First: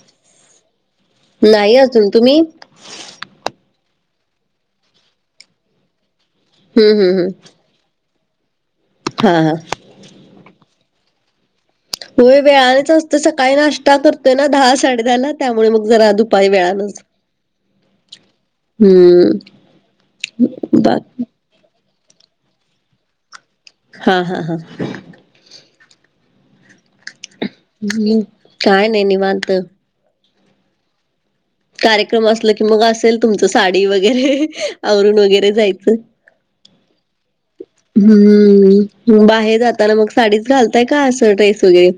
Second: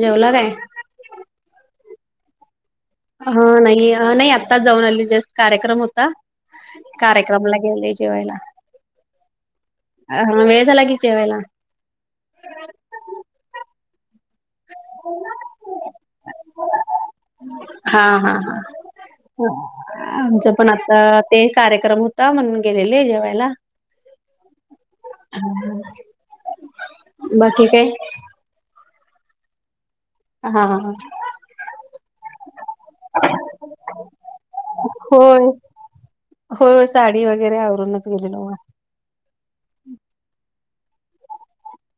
जेवला काय? नाही अजून तुम्ही? ह नाही नाही आत्ताच जाऊन आली जस्ट कार्यक्रम होता हं, हं, कार्यक्रमला गेले जेवायला हा हा अ हा वेळजला कीचेवायला होय वेळानेच असत. सकाळी नाश्ता करत तय ना दहा साडे दहा ला त्यामुळे मग जरा दुपारी वेळानच हा हा हं, ह आमच पण बा आता ते कार्यक्रम त म्हणून गेलेले आहे. जेवायला हा हा हा. [unintelligible] बाकी काय हम् काय नाय निवांत. हा हा हा. कार्यक्रम असल की मग असेल तुमचं साडी वगैरे आवरून होय वगैरे जायचं. होय साडी वगैरे आवरूनच गेलेलो म म बाहेर जाताना मग साडीच घालताय का असं ड्रेस वगैरे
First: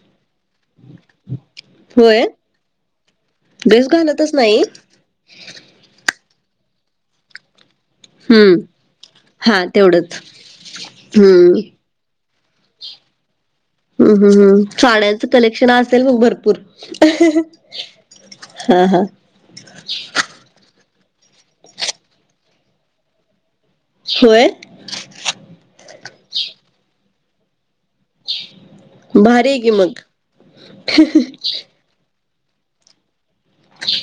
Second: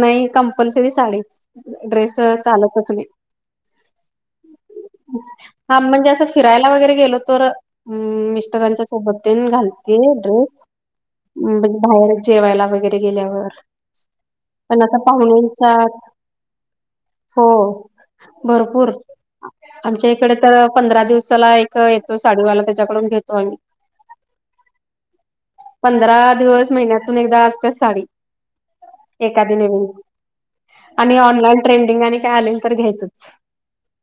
नाही कंपल्सरी साडी ड्रेस होय? चालतच नाही. ड्रेस घालतच नाही. हा म्हणजे असं फिरायला वगैरे गेलो तर हम्म हं. मिस्टरांच्या सोबत तेन हां, घालते तेवढंच. ड्रेस हं. बाहेरचं जेवायला वगैरे गेल्यावर हूं हूं हूं पण असं साड्यांचं कलेक्शन पाहुण्यांच्यात असेल मग भरपूर- हो हा भरपूर हा आमच्या इकड तर पंधरा दिवसाला एक येतो साडीवाला त्याच्याकडून घेतो आम्ही होय. पंधरा दिवस महिन्यातून एकदा असत्याचं साडी भारी एखादी आहे की नवीन मग आणि ऑनलाईन ट्रेन मग आणि काय आलेन तर घ्यायचंच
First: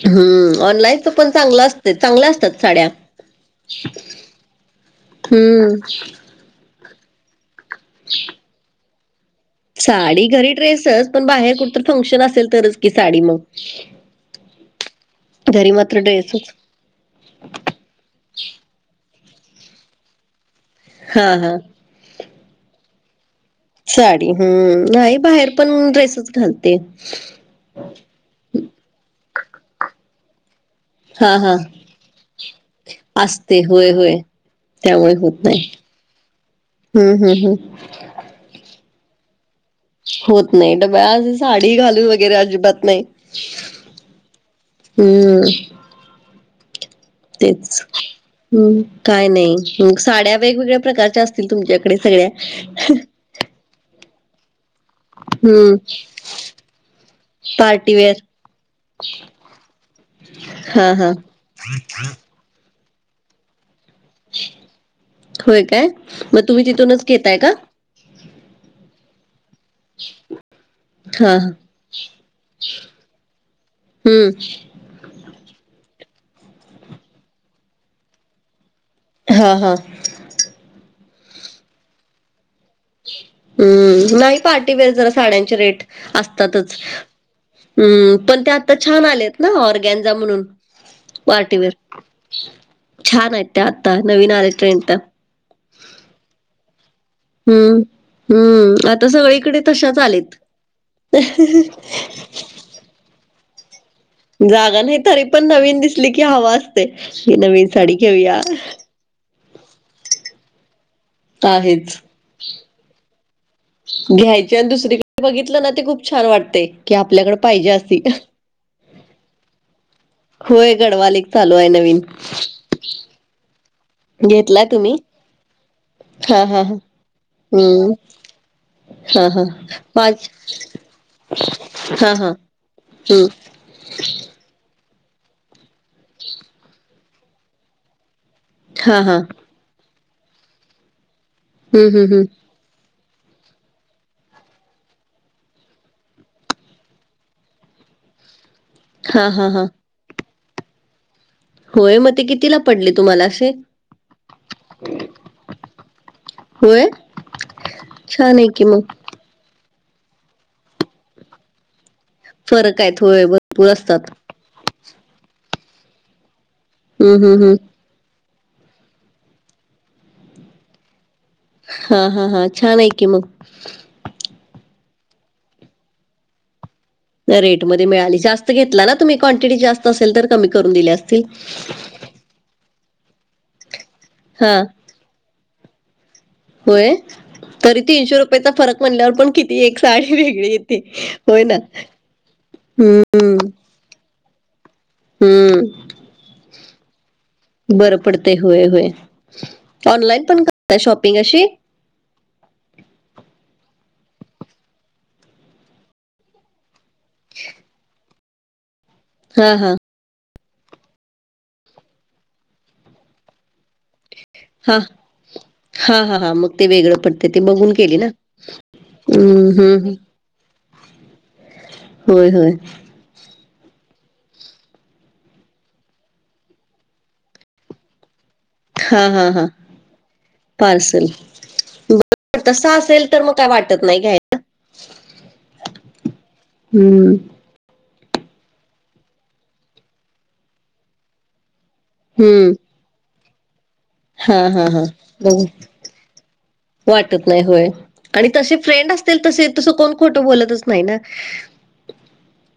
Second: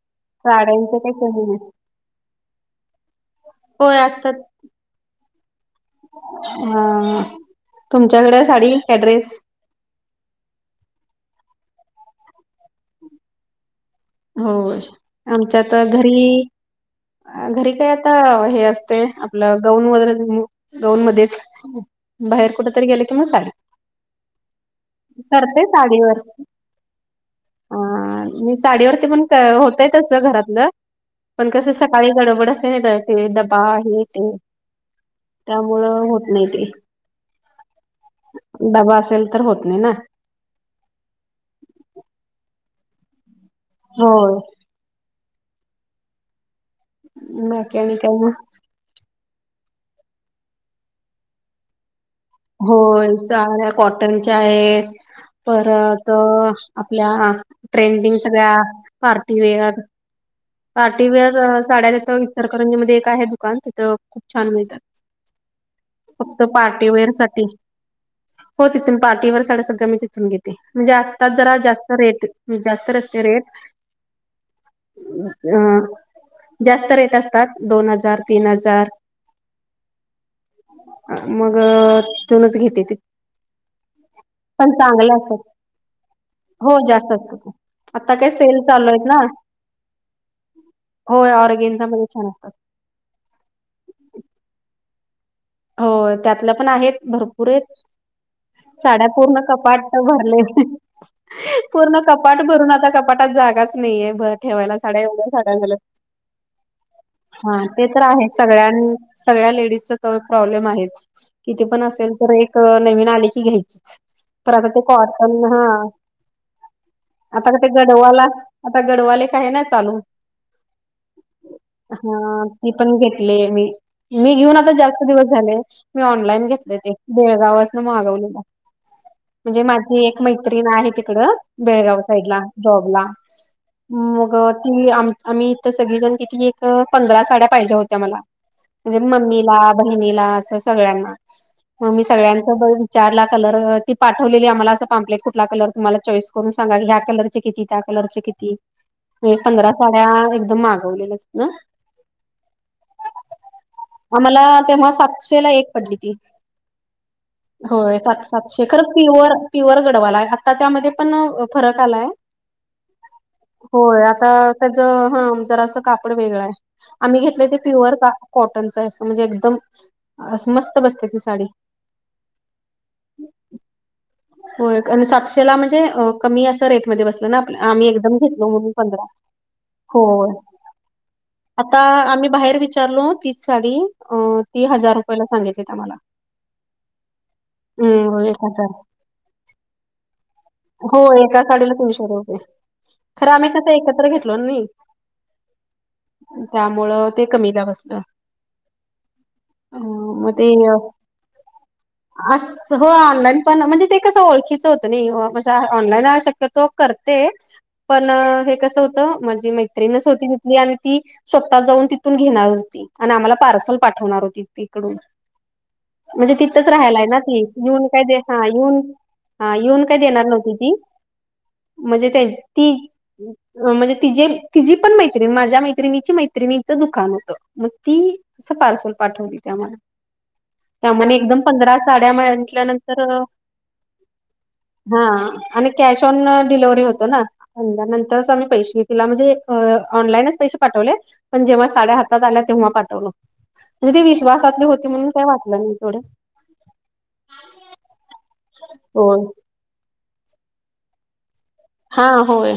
हम्म साड्यांचं ऑनलाईन चं काही पण कमी चांगलं नाही असतय चांगल्या असतात साड्या होय असतात. हम्म. हा तुमच्याकडे साडी का ड्रेस साडी घरी ड्रेसच पण बाहेर कुठ फंक्शन असेल तरच की साडी मंग होय आमच्या त घरी ड्रेसच अ घरी काय आता हे असतय आपलं गाऊन वगैरे गाऊन हा मध्येच हा बाहेर कुठ तरी गेले की म साडी साडी हम्म नाही बाहेर पण ड्रेसेस घालते. आ म साडीवरती पण होतय तस घरातलं हा पण हा कस सकाळी गडबड असते ना तर ते असते डबा होय हे होय ते त्यामुळे होत नाही त्यामुळं होत नाही ते हम्म हम्म हम्म. डबा असेल तर होत नाही ना होत नाही तर डबा अस साडी घालून वगैरे अजिबात नाही. हो. हम्म. बाकी तेच आणि काय मग हम्म. काय नाय मग साड्या वेगवेगळ्या प्रकारच्या असतील तुमच्याकडे सगळ्या होय चागल्या कॉटनच्या आहेत. हम्म, परत आपल्या पार्टीवेअर. ट्रेंडिंग सगळ्या पार्टीवेअर हां, हां. पार्टीवेअर साड्या तीथ इचलंकरंजी मध्ये एक आहे दुकान तिथं खूप छान मिळतात. होय काय? मग फक्त तुम्ही तिथूनच पार्टीवेअर घेताय साठी का? हो तिथून पार्टीवर साड्या सगळं मी तिथून घेते म्हणजे आताात हां, हां. जरा जास्त रेट जास्त असत रेट हम्म. अ जास्त रेट असतात दोन हजार तीन हजार हा हा. मग तितुनच घेते की हम्म नाही पार्टीवेअर जरा असतात साड्यांचे रेट असतातच. हो जास्त असतात आता हम्म काय पण ते सेल आता चालू छान आहेत आल्यात ना ऑरगॅनझा म्हणून होय पार्टीवेअर ऑर्गेनचा मध्ये छान असतात छान आहेत त्या आता नवीन आले ट्रेंड तर. हो त्यातलं पण आहेत भरपूर. आहेत हम्म. हम्म साड्या आता पूर्ण सगळ्याईकडे कपाट तशाच आलेत भरले पूर्ण कपाट भरून आता कपाटात जागा नाहीे ठेवायला जागा नाही साड्या तरी एवढ्या पण झाल्या नवीन दिसली की हवा असते. ही हा नवीन ते साडी तर आहे घेऊया. सगळ्यांण सगळ्या लेडीजचा त प्रॉब्लेम आहे किती पण आहेच. असेल तर एक नवीन आणी घ्यायची. घ्यायची आणि तरक ते दुसरीकडे कॉटन बघितलं हा ना ते खूप छान वाटते, की आपल्याकडे आता क ते पाहिजे अशी. गडवाला. आता गडवालेएका आहे ण चालू. होय गडवाल एक चालू आहे नवीन हा ती पण घेतली मी, मी घेऊन घेतलाय आता तुम्ही जास्त दिवस झाले मी हा ऑनलाईन हा हा घेतले ते बेळगावस ना हम्म मागवलेला. हा हा म्हणजे माझी एक पाच मैत्रीण आहे तिकड बेळगाव हा साईड हा ला जॉब ला. हम्म मग ती आम आम्ही इथ सगळीजण तिथे एक पंधरा साड्या पाहिजे होत्या मला. हा म्हणजे हा मम्मीला बहिणीला असं सगळ्यांना हम्म म मी हम्म हम्म सगळ्यां विचारला कलर ती पाठवलेली आम्हाला असं पम्पलेट कुठला कलर तुम्हाला चॉईस करून सांगा ह्या कलरची किती त्या कलरचे किती हा हा हा पंधरा साड्या एकदम मागवलेल्या. होय मग ते कितीला पडले तुम्हाला असे? आम्हाला तेव्हा सातशे ला एक पडली ती. होय होय सात छान आहे की सातशे खरं मग प्युअर प्युअर गडवाला आहे आता त्यामध्ये पण फरक आलाय. फरक आहेत होय भरपूर होय असतात आता त्याच हा जरासं कापड वेगळं आहे. आम्ही हम्म हम्म घेतले हम्म ते प्युअर कॉटनच अस म्हणजे एकदम मस्त बसते ती साडी. हा हा हा छान आहे की मग. होय आणि सातशेला म्हणजे कमी असं रेट मध्ये बसल ना आप रेट मध्ये आम्ही एकदम मिळाली घेतलो जास्त म्हणून घेतला ना पंधरा तुम्ही क्वांटिटी जास्त हो. असेल तर कमी करून दिले असतील आता आम्ही बाहेर विचारलो तीच साडी अ हा ती हजार रुपयला सांगीतलीत आम्हाला. होय. तरी तीनशे हम्म एक रुपयाेचा हजार फरक म्हणल्यावर पण किती एक साडी वेगळी येते हो एका होय ना. साडीला तीनशे रुपये खरं आम्ही तसं एकत्र घेतलो नाही. हम्म. त्यामुळं ते कमीला बरं बसलं पडते होय होय अ ऑनलाइन मग पण ते करत शॉपिंग अशी. अस हो ऑनलाईन पण म्हणजे ते कसं ओळखीचं होतं नाही ऑनलाईन शक्यतो करते पण हे कस होतं हा माझी हा मैत्रीणच होती. आणि ती स्वतः जाऊन तिथून घेणार होती आणि आम्हाला पार्सल पाठवणार होती. हा तिकडून हा हा हा म्हणजे मग तिथंच ते वेगळं राहायलाय ना पडते ती ते बघून येऊन केली काय ना दे हा येऊन हम्म हा येऊन हम्म काय देणार नव्हती ती म्हणजे ते होय होय ती म्हणजे तिजे तिझी पण मैत्रिणी माझ्या मैत्रिणीची मैत्रिणीचं दुकान होतं. मग ती अस पार्सल हा हा पाठवली हा त्या आम्हाला. पार्सल त्यामध्ये एकदम पंधरा साड्या पण तसं म्हटल्यानंतर असेल तर मग काय वाटत नाही घ्याय हा आणि कॅश ऑन डिलेवर्हरी होतो हम्म ना. अंदा नंतरच आम्ही पैसे तिला म्हणजे ऑनलाईनच पैसे पाठवले. पण जेव्हा साडे हातात आल्या हम्म तेव्हा पाठवलो म्हणजे ती हा विश्वासातली हा हा होती म्हणून काय बघू वाटलं नाही तेवड. वाटत नाही होय आणि तसे फ्रेंड असतील होय तसे तसं कोण खोटं बोलतच नाही ना. हा होय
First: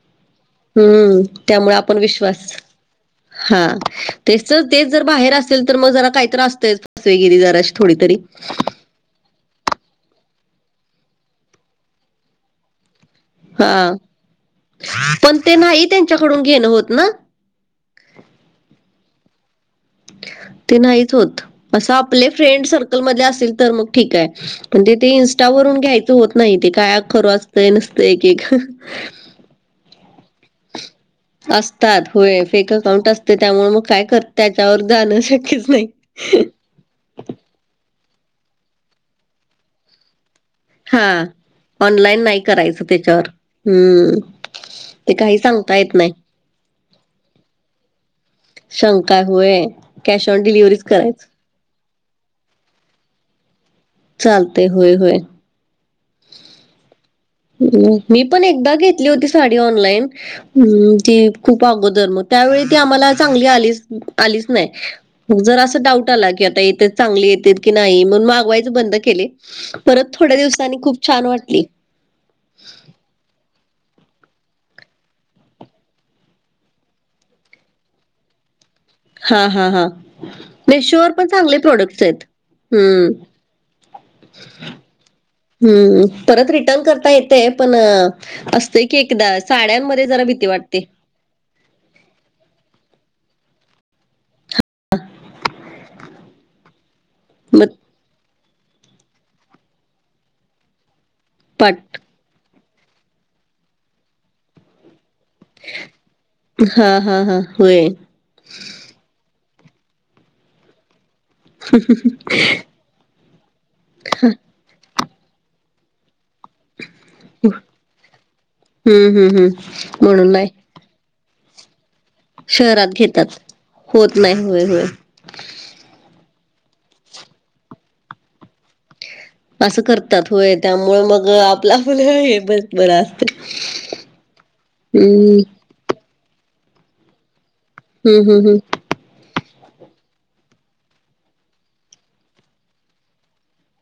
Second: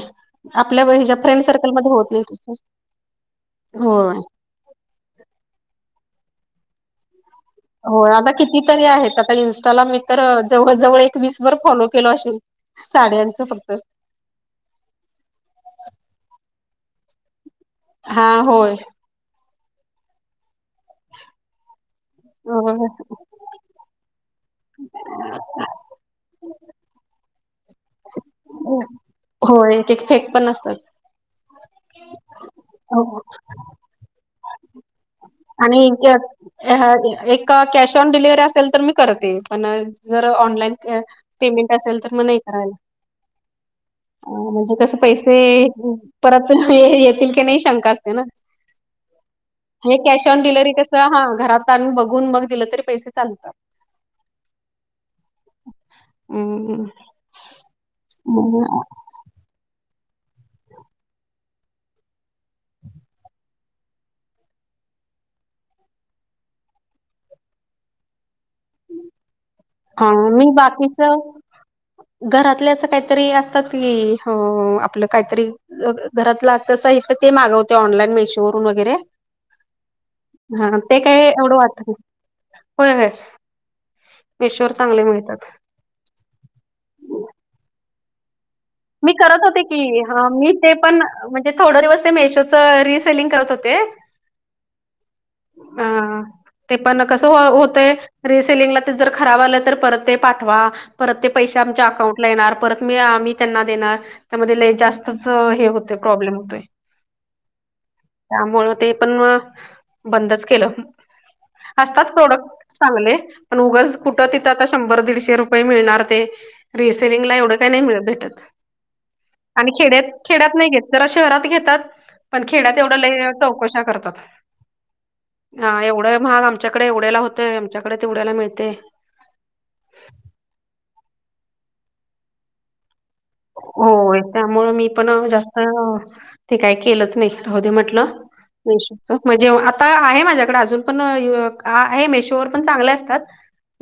आपल्या हिज्या हम्म फ्रेंड त्यामुळे सर्कलमध्ये आपण होत नाही विश्वास तसं. हा होय तेच तर तेच जर बाहेर असेल तर मग जरा काही तरी असतेच फसवेगिरी जरा. हो आता किती तरी इंस्टाला मी तर जवळ जवळ एक वीस वर फॉलो केलो असेल साड्यांनच. हा पण ते नाही त्यांच्याकडून घेणं होत ना हा होय ते नाहीच होत असं आपले फ्रेंड सर्कल म असेल तर मग ठीक आहे म्हणज ते इंस्टावरून घ्यायचं होत नाही ते काय खरं असतंय नसतं एक एक हो एक एक फेक पण असतात. असतात होय फेक अकाउंट हो असते त्यामुळे मग काय कर त्याच्यावर जाणं शक्यच आणि नाही [unintelligible] ह एक कॅश ऑन डिलिव्हरी असेल तर मी करते पण जर ऑनलाईन हा पमेंट अस मग ऑनलाईन नाही करा करायचं त्याच्यावर हम्म म्हण क ते पैसे काही सांगता येत नाही परत येतील की नाही शंका असते ना शंका हुय हे कॅश ऑन डिलेवर्हरी कसं हा घरात आण बघून मग दिलं तरी पैसे चालतात चालते होय होय हम् मी पण एकदा घेतली होती साडी ऑनलाईन हम्म ती खूप अगोदर मग त्यावेळी ती आम्हाला चांगली आलीच आलीच नाही जर असं डाऊट आला की आता येते चांगली येत की नाही मण मागवायच बंद केले हा परत थोड्या मी दिवसांनी बाकीच खूप छान वाटली घरातले अस काहीतरी अस आपलं काहीतरी घरातल समान ते मागवते ऑनलाइन चोरून वगैरे हा हा हा हा ते मेशोवर काय पण एवढं चांगले वाटय प्रोडक्ट्स आहेत. होय हम्म मेश्वर चांगले मिळतात हम् परत रिटर्न करता येतय पण असतेय की मी एकदा करत होते की साड्यांमध्ये जरा हा भीती मी ते वाटते पण म्हणजे थोडा दिवस ते मेशोचं रिसेलिंग करत होते ह अ ते पण कस होतय रिसेलिंगला जर खराब आलं तर परत ते पाठवा परत ते पैसे आमच्या पाट अकाउंटला येणार परत मी आम्ही त्यांना देणार त्या जास्त होत प्रॉब्लेम होतो हा हा हा होय. त्यामुळं ते पण बंदच केलं असताच प्रोडक्ट चांगले पण उगंच कुठं तिथं आता शंभर दीडशे रुपये मिळणार ते रिसेलिंगला एवढं का नाही मि भेटत हम्म हम् आणि हम् खेड्यात म्हणून नाहीय खेड्यात नाही घेत जरा शहरात घेतात पण खेड्यात शहरात एवढ्या घेतात चौकशा करतात होत नाही होय होय हा एवढं महाग आमच्याकडे एवढ्याला होतंय आमच्याकडे तेवढ्याला मिळते असं करतात होय त्यामुळे मग आपला फ हे बरा असत होय त्यामुळे मी पण हम्म जास्त ते काय केलंच नाही राहदी म्हटलं हम्म हम्म हम्म नाही म्हणजे आता आहे माझ्याकडे अजून पण आहे मेशोवर पण चांगले असतात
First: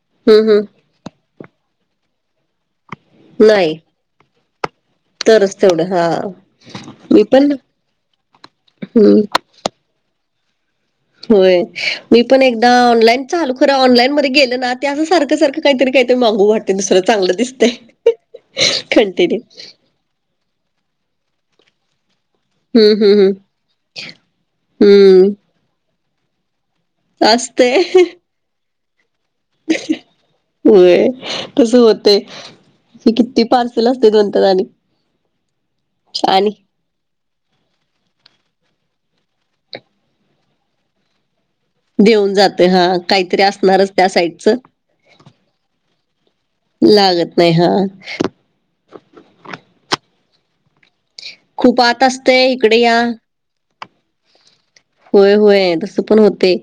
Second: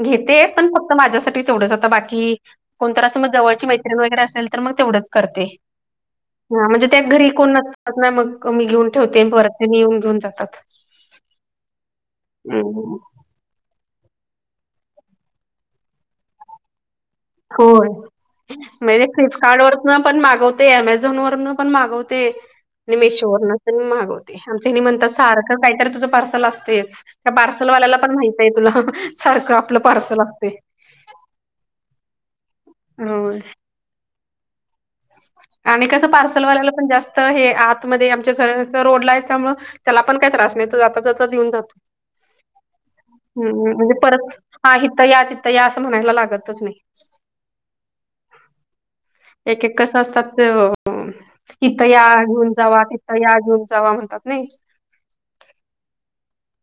घेते हम्म पण हम्म फक्त माझ्यासाठी तेवढंच आ बाकी कोणत असं मग जवळची नाही मैत्रीिणी वगैरे अस तर मग तेवढच करते तरच तेवढं हा हा म्हणजे त्या मी घरी कोण पण नसतात ना मग मी घेऊन हम्म ठेवते परत त्यां येऊन घेऊन जातात होय मी पण एकदा हम्म ऑनलाईन चालू खर ऑनलाईनध्ये गेलं ना ते असं सारख सारखं काहीतरी काहीतरी मागू वाटते दुसरं चांग होय म्हणजे फ्लिपकार्ट वर न पण मागवते ॲमेझॉन वरन पण मागवते आणि हम्म हम्म मेशोवर हम्म न तर मी मागवते आमच म्हणतात हम्म सारखं काहीतरी तुझं पार्सल असतेच त्या पार्सल असतय वाल्याला पण माहित आहे. तुला सारखं आपलं पार्सल असते. होय तस होतय. होय किती पार्सल असतात म्हणतात आणि आणि कसं आणि पार्सलवाल्याला पण जास्त हे आतमध्ये आमच्या घर रोडला आहे त्यामुळे, त्याला पण काय त्रास नाही. तो जाता जाता देऊन जातो. देऊन जाते हा काहीतरी हम्म असणारच म्हणजे त्या परत साईडचं हा इथ या तिथं या असं म्हणायला लागतच नाही लागत नाही हा एक एक कस असतात ते खूप तिथं आत या असते घेऊन इकडे जावा तिथं या घेऊन जावा म्हणतात ना होय होय. तस पण होतय.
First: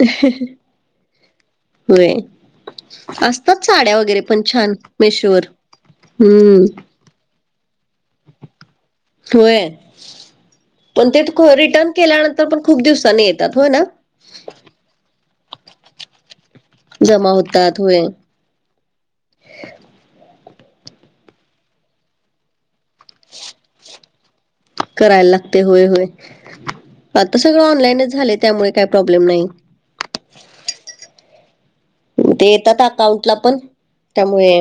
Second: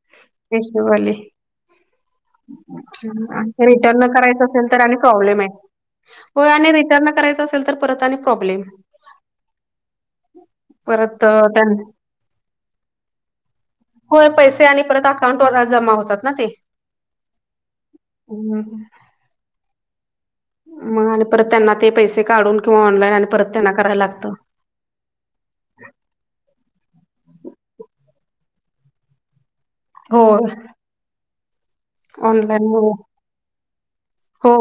ह [unintelligible] पैसे वाले असतात साड्या रिटर्न वगैरे पण करायचं असेल छान तर आणि प्रॉब्लेम मेशोवर आहे. होय हम्म आणि रिटर्न करायचं असेल तर परत आणि प्रॉब्लेम होय. पण परत ते त्यां रिटर्न केल्यानंतर पण खूप दिवसांनी येतात होय ना. होय. पैसे आणि परत अकाउंट वर जमा होतात ना ते, जमा होतात होय. हो, मग आणि परत त्यांना ते पैसे काढून किंवा ऑनलाईन आणि परत त्यांना करायला लागतं. करायला लागते. होय, होय, आता सगळं ऑनलाईनच झाले त्यामुळे काय प्रॉब्लेम नाही. हो, ते ऑनलाईन येतात हो. अकाउंटला पण हो, त्यामुळे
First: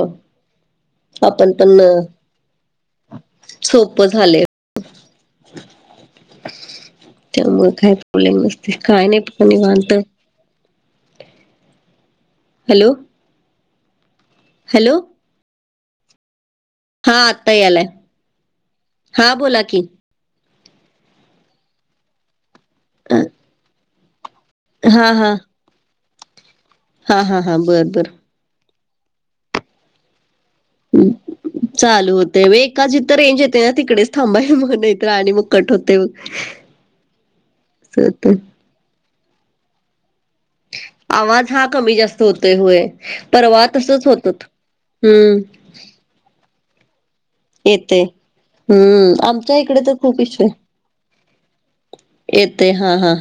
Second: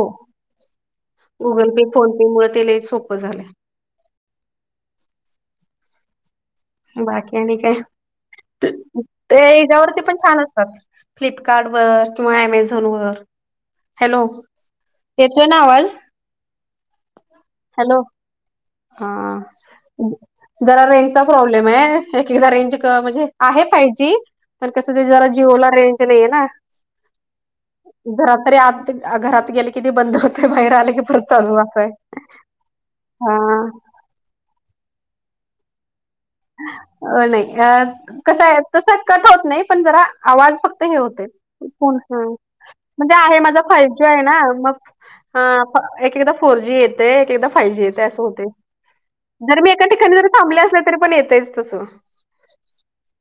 आपण गुगल पे, फोन पे मुळे ते लय सोपं झालंय. सोप झाले. बाकी आणि त्यामुळे काय? काही प्रॉब्लेम नसते काय नाही त्या पण निवांत याच्यावरती पण छान असतात. फ्लिपकार्ड वर किंवा ऍमेझॉन हॅलो वर हॅलो, हॅलो, येतोय ना आवाज हा आत्ता यायलय. हॅलो हा, जरा रेंजचा प्रॉब्लेम आहे. एकएकदा रेंज त हा म्हणजे आहे. फाइव जी पण कस ते जरा हा जिओला रेंज नाही ना. हा हा हा बर बर घरात तरी आत घरात गेले कि ते बंद ह. बाहेर आले. की परत चालू असं हाय. का जिथं रेंज येते ना, तिकडेच थांबा म्हणत आणि मग कट होतय वैगरे, अ नाही अ होतं. कस आहे तस कट होत नाही. पण जरा आवाज फक्त ते हे होते. आवाज हा कमी जास्त होतोय होय म्हणजे आहे माझा परवा फाय जी तसच आहे होत ना होत. मग हम्म ते हे होतय. एक एकदा फोर जी येते. एक एकदा फाय जी येते. असं होतंय. हम्म आमच्या जर मी इकडे एका तर ठिकानी खूप जर मी इशू थांबले असेल ना. येतयच तस, आहे येते हा हा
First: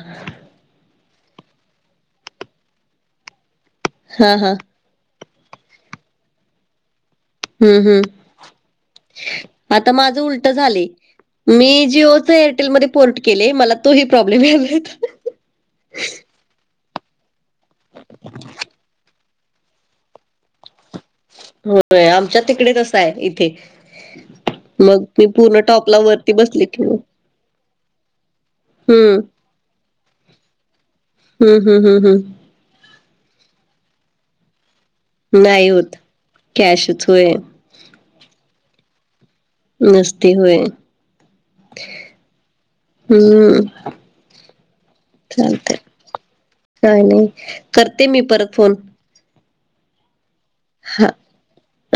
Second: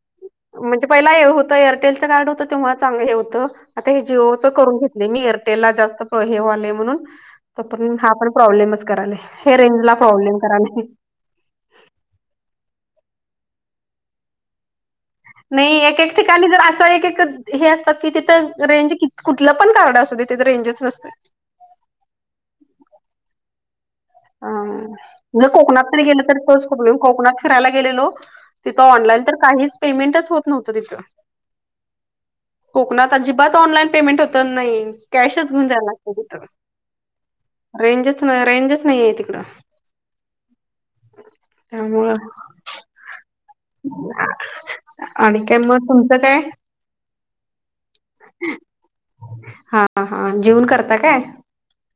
म्हणजे पहिला हे होतं. एअरटेलचं कार्ड होतं तेव्हा चांगलं हे होतं आता हे हा जिओच हा करून घेतले. नाही नाही. एअरटेल ला जास्त प्र हे व्हायलय. म्हणून, तर हम्म पण हम्म हा पण प्रॉब्लेमच करायलय हे रेंज आता ला माझं प्रॉब्लेम उलट करायलय. झालंय. मी जिओच एअरटेलमध्ये पोर्ट केले मला तोही प्रॉब्लेम यायला. नाही. एक एक ठिकाणी जर असं एक एक हे असतात की तिथं रेंज की, कुठलं पण कार्ड असुदे. तिथं रेंजच नसत्या. होय. आमच्या तिकडे तसं आहे. इथे हम, मग मी जर पूर्ण कोकणात टॉपला तरी गेल. वरती तर तोच बसले की प्रोब्लेम मग कोकणात फिरायला गेलेलो. तिथं हम्म ऑनलाईन तर काहीच पेमेंटच होत नव्हतं तिथं, हम् हम् हम हम कोकणात अजिबात ऑनलाईन पेमेंट होत नाही. कॅश च घेऊन नाही जायला होत लागत तिथं, कॅशच होय रेंजच रेंजच नाहीये तिकडं नसते होय त्यामुळेळ हम्म [unintelligible] चालतंय काय नाही करते मी परत फोन हा हा जेवन करता हा काय?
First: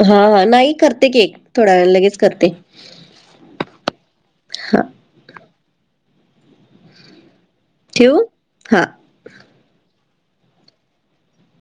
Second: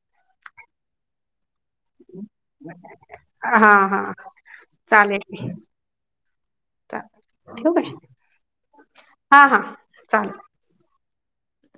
हा हा नाही करते, की थोड्या वेळान लगेच करते. हा हा हा चालेल. ठेऊ काय. ठेवू. हा हा हा चालेल